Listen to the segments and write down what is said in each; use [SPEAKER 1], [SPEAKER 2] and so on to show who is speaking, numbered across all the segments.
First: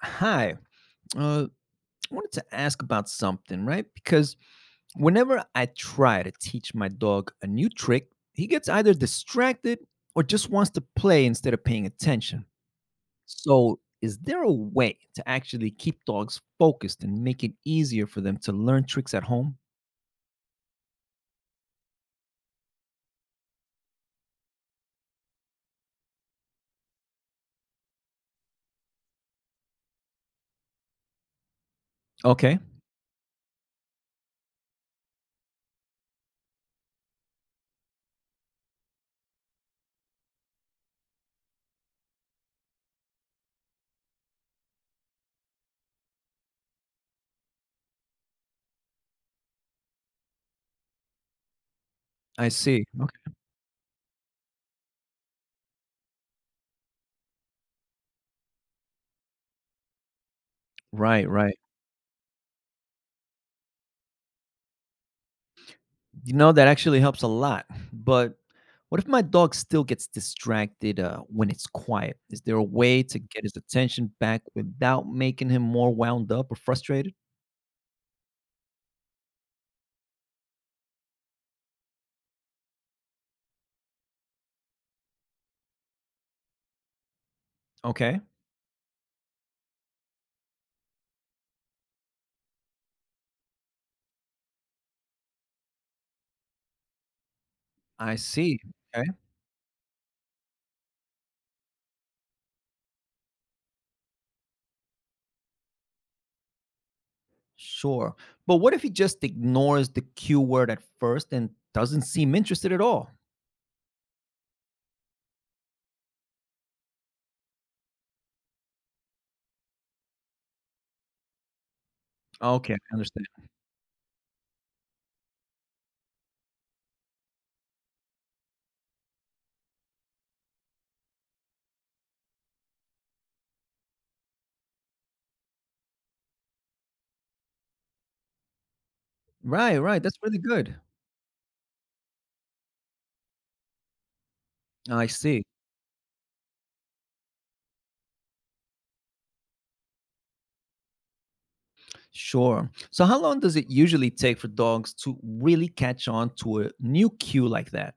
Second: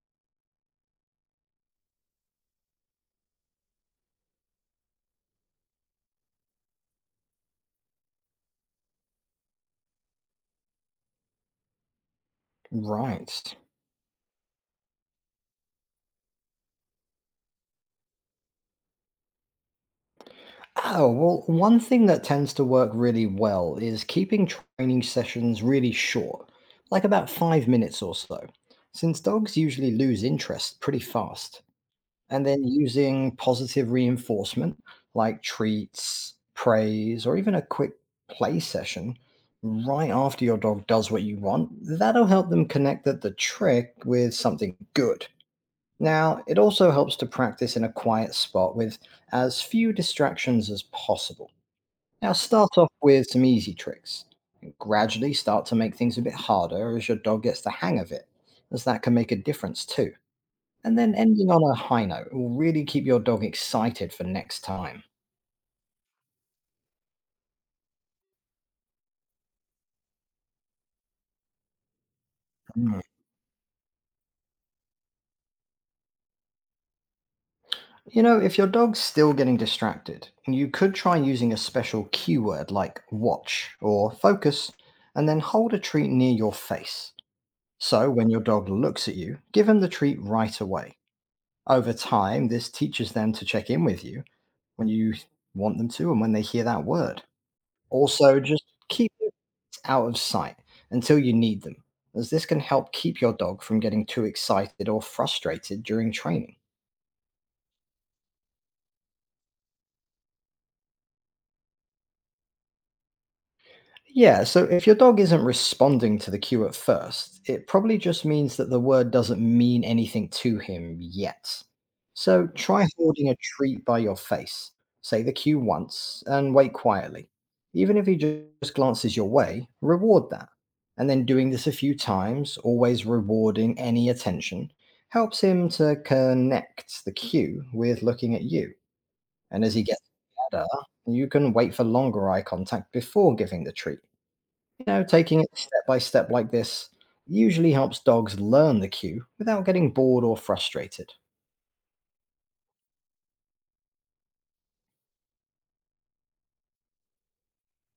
[SPEAKER 1] Hi. Uh, I wanted to ask about something, right? Because whenever I try to teach my dog a new trick, he gets either distracted or just wants to play instead of paying attention.
[SPEAKER 2] Right.
[SPEAKER 1] So, is there a way to actually keep dogs focused and make it easier for them to learn tricks at home?
[SPEAKER 2] Oh, well, one thing that tends to work really well is keeping training sessions really short, like about 5 minutes or so, since dogs usually lose interest pretty fast. And
[SPEAKER 1] Okay.
[SPEAKER 2] then using positive reinforcement, like treats, praise, or even a quick play session right after your dog does what you want, that'll help them connect that the trick with something good. Now, it also helps to practice in a quiet spot with as few distractions as possible. Now,
[SPEAKER 1] I
[SPEAKER 2] start
[SPEAKER 1] see.
[SPEAKER 2] off with
[SPEAKER 1] Okay.
[SPEAKER 2] some easy tricks and gradually start to make things a bit harder as your dog gets the hang of it, as that can make a difference too. And then
[SPEAKER 1] Right,
[SPEAKER 2] ending
[SPEAKER 1] right.
[SPEAKER 2] on a high note will really keep your dog excited for next time.
[SPEAKER 1] That actually helps a lot. But what if my dog still gets distracted when it's quiet? Is there a
[SPEAKER 2] Mm.
[SPEAKER 1] way to get his attention back without making him more wound up or frustrated?
[SPEAKER 2] You know, if your dog's still getting distracted, you could try using a special keyword like watch or focus, and then hold a treat near your face. So,
[SPEAKER 1] Okay,
[SPEAKER 2] when your dog looks at you, give him the treat right away. Over time, this teaches them to check in with you when you want them to and when they hear that word.
[SPEAKER 1] I
[SPEAKER 2] Also,
[SPEAKER 1] see.
[SPEAKER 2] just
[SPEAKER 1] Okay,
[SPEAKER 2] keep it out of sight until you need them, as this can help keep your dog from getting too excited or frustrated during training.
[SPEAKER 1] sure. But what if he just ignores the cue word at first and doesn't seem interested at all?
[SPEAKER 2] Yeah, so if your dog isn't responding to the cue at first, it probably just means that the word doesn't mean anything to him yet. So
[SPEAKER 1] Okay,
[SPEAKER 2] try
[SPEAKER 1] I understand.
[SPEAKER 2] holding a treat by your face. Say the cue once and wait quietly. Even if he just glances your way, reward that. And then doing this a few times, always rewarding any attention, helps him to connect the cue with looking at you. And as
[SPEAKER 1] Right,
[SPEAKER 2] he gets
[SPEAKER 1] right. That's really
[SPEAKER 2] better,
[SPEAKER 1] good.
[SPEAKER 2] you can wait for longer eye contact before giving the treat. You know,
[SPEAKER 1] I
[SPEAKER 2] taking
[SPEAKER 1] see.
[SPEAKER 2] it step by step like this usually helps dogs learn the cue without getting bored or frustrated.
[SPEAKER 1] Sure. So, how long does it usually take for dogs to really catch on to a new cue like that?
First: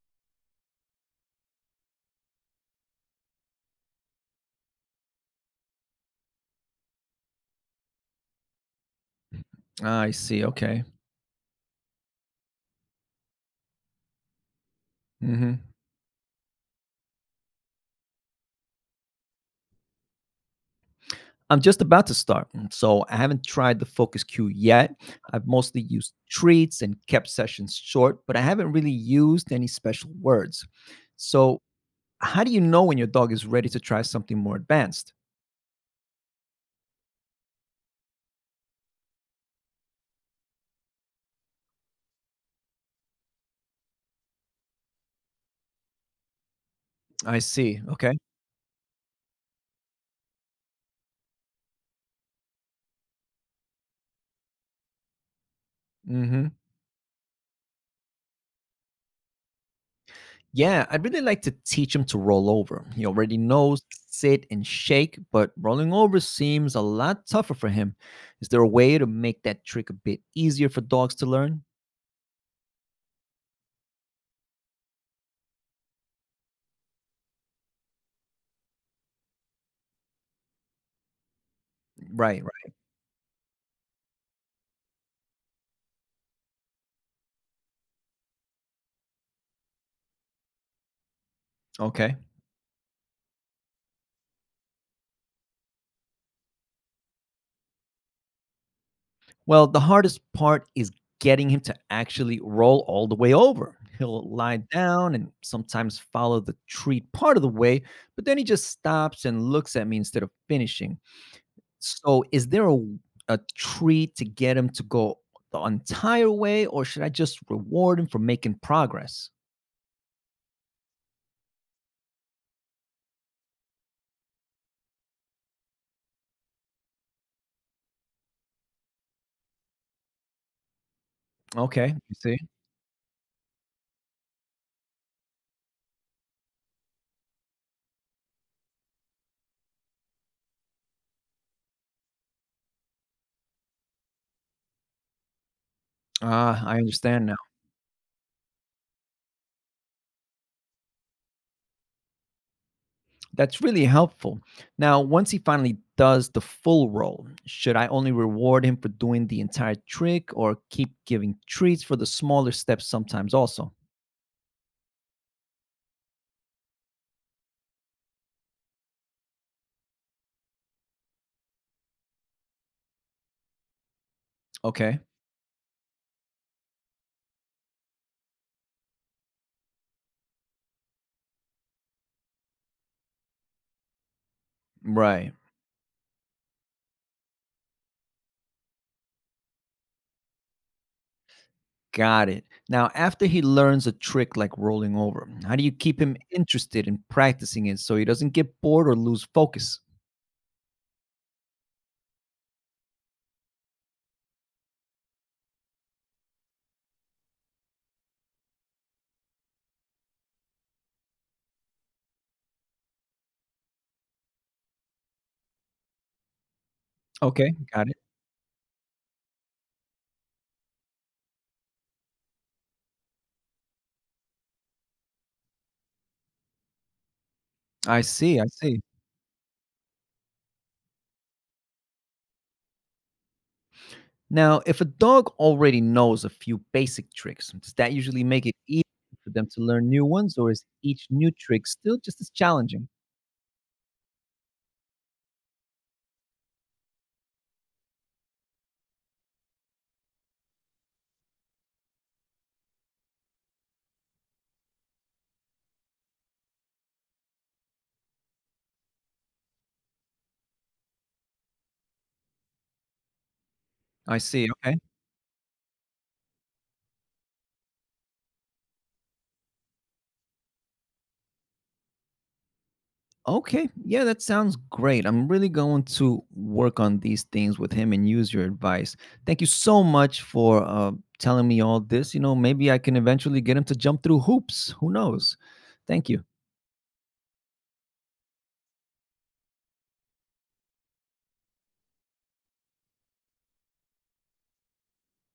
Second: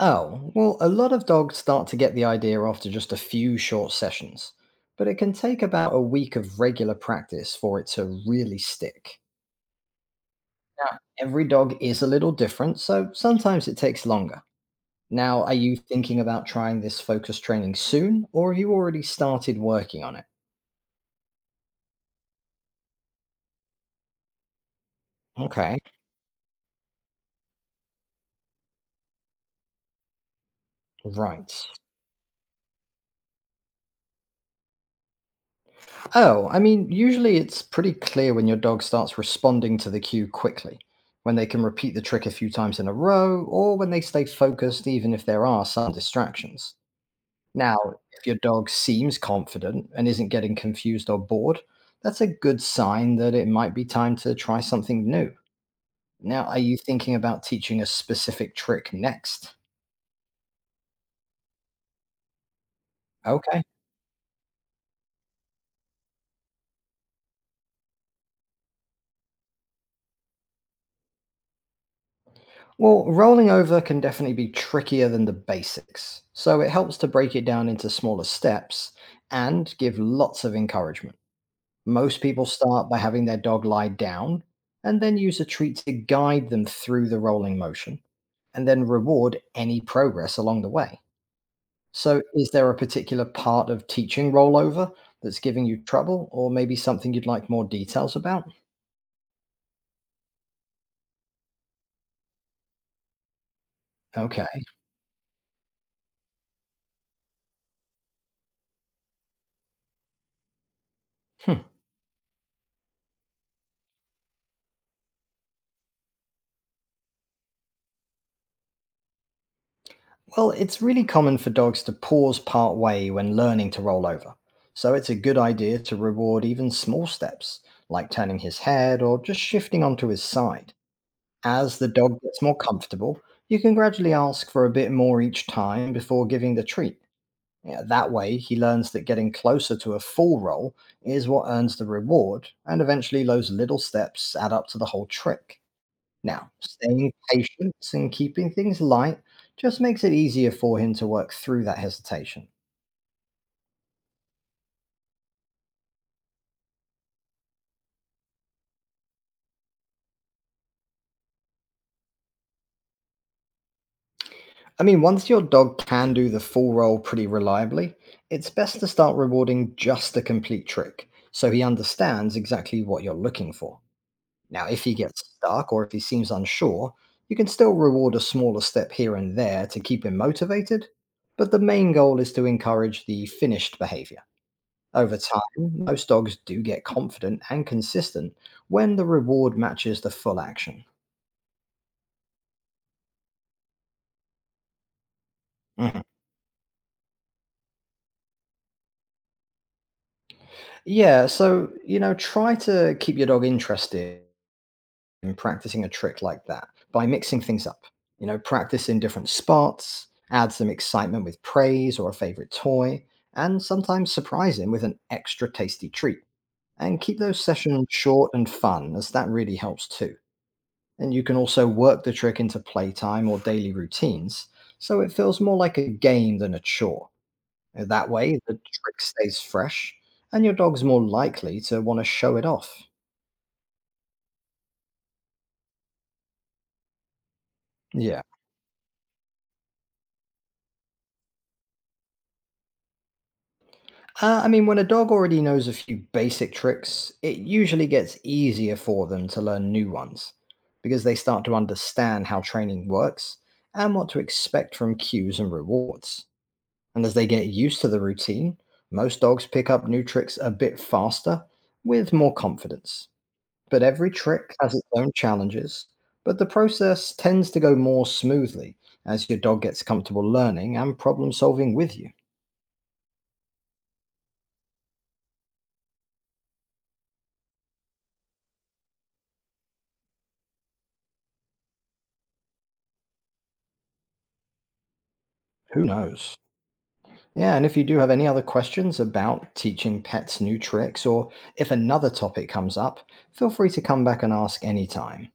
[SPEAKER 2] Oh, well, a lot of dogs start to get the idea after just a few short sessions, but it can take about a week of regular practice for it to really stick.
[SPEAKER 1] I see. Okay.
[SPEAKER 2] Now, every dog is a little different, so sometimes it takes longer. Now, are
[SPEAKER 1] hmm
[SPEAKER 2] you thinking about trying this focus training soon, or have you already started working on it?
[SPEAKER 1] I'm just about to start, so I haven't tried the focus cue yet. I've
[SPEAKER 2] Okay,
[SPEAKER 1] mostly used treats and kept sessions short, but I haven't really used any special words.
[SPEAKER 2] right.
[SPEAKER 1] So, how do you know when your dog is ready to try something more advanced?
[SPEAKER 2] Oh, I mean, usually it's pretty clear when your dog starts responding to the cue quickly, when they can repeat the trick a few times in a row, or when they stay focused even if there are some distractions.
[SPEAKER 1] I
[SPEAKER 2] Now,
[SPEAKER 1] see. Okay.
[SPEAKER 2] if your dog seems confident and isn't getting confused or bored, that's a good sign that it might be time to try something new. Now,
[SPEAKER 1] hmm
[SPEAKER 2] are you thinking about teaching a specific trick next?
[SPEAKER 1] Yeah, I'd really like to teach him to roll over. He already
[SPEAKER 2] Okay.
[SPEAKER 1] knows sit and shake, but rolling over seems a lot tougher for him. Is there a way to make that trick a bit easier for dogs to learn?
[SPEAKER 2] Well, rolling over can definitely be trickier than the basics, so it helps to break it down into smaller steps and give lots of encouragement. Most
[SPEAKER 1] Right.
[SPEAKER 2] people
[SPEAKER 1] Right.
[SPEAKER 2] start by having their dog lie down and then use a treat to guide them through the rolling motion and then reward any progress along the way.
[SPEAKER 1] Okay.
[SPEAKER 2] So, is there a particular part of teaching rollover that's giving you trouble or maybe something you'd like more details about?
[SPEAKER 1] Well, the hardest part is getting him to actually roll all the way over. He'll lie
[SPEAKER 2] Okay.
[SPEAKER 1] down and sometimes follow the treat part of the way, but then he just stops and looks at me instead of finishing.
[SPEAKER 2] Hmm.
[SPEAKER 1] So, is there a treat to get him to go the entire way, or should I just reward him for making progress?
[SPEAKER 2] Well, it's really common for dogs to pause part way when learning to roll over. So it's a good idea to reward even small steps, like turning his head or just shifting onto his side. As the
[SPEAKER 1] Okay, you
[SPEAKER 2] dog
[SPEAKER 1] see?
[SPEAKER 2] gets more comfortable, you can gradually ask for a bit more each time before giving the treat. Yeah, that way, he learns that getting closer to a full roll is what earns the reward, and eventually, those little steps add up to the whole trick. Now,
[SPEAKER 1] Ah, I
[SPEAKER 2] staying
[SPEAKER 1] understand.
[SPEAKER 2] patient and keeping things light just makes it easier for him to work through that hesitation.
[SPEAKER 1] That's really helpful. Now, once he finally does the full roll, should I only reward him for doing the entire trick or keep giving treats for the smaller steps sometimes also?
[SPEAKER 2] I mean, once your dog can do the full roll pretty reliably, it's best to start rewarding just the complete trick so he understands exactly what you're looking for. Now, if he
[SPEAKER 1] Okay.
[SPEAKER 2] gets stuck or if he seems unsure, you can still reward a smaller step here and there to keep him motivated, but the main goal is to encourage the finished behavior. Over
[SPEAKER 1] Right.
[SPEAKER 2] time, most dogs do get confident and consistent when the reward matches the full action.
[SPEAKER 1] Got it. Now, after he learns a trick like rolling over, how do you keep
[SPEAKER 2] Mhm.
[SPEAKER 1] him interested in practicing it so he doesn't get bored or lose focus?
[SPEAKER 2] Yeah, so, you know, try to keep your dog interested in practicing a trick like that by mixing things up. You know, practice in different spots, add some excitement with praise or a favorite toy, and sometimes surprise him with an extra tasty treat. And keep those
[SPEAKER 1] Okay.
[SPEAKER 2] sessions
[SPEAKER 1] Got it.
[SPEAKER 2] short and fun, as that really helps too. And you can also work the trick into playtime or daily routines, so it feels more like a game than a chore.
[SPEAKER 1] I
[SPEAKER 2] That way,
[SPEAKER 1] see. I
[SPEAKER 2] the
[SPEAKER 1] see.
[SPEAKER 2] trick stays fresh, and your dog's more likely to want to show it off.
[SPEAKER 1] Now, if a dog already knows a few basic tricks, does that
[SPEAKER 2] Yeah.
[SPEAKER 1] usually make it easy for them to learn new ones, or is each new trick still just as challenging?
[SPEAKER 2] I mean, when a dog already knows a few basic tricks, it usually gets easier for them to learn new ones because they start to understand how training works and what to expect from cues and rewards. And as they get used to the routine, most dogs pick up new tricks a bit faster with more confidence. But every
[SPEAKER 1] I see.
[SPEAKER 2] trick has
[SPEAKER 1] Okay.
[SPEAKER 2] its own challenges, but the process tends to go more smoothly as your dog gets comfortable learning and problem solving with you.
[SPEAKER 1] Okay. Yeah, that sounds great. I'm really going to work on these things with him and use your advice. Thank you so much for telling me all this. You know, maybe I can eventually get him to jump through hoops. Who knows?
[SPEAKER 2] Who
[SPEAKER 1] Thank you.
[SPEAKER 2] knows? Yeah, and if you do have any other questions about teaching pets new tricks or if another topic comes up, feel free to come back and ask anytime.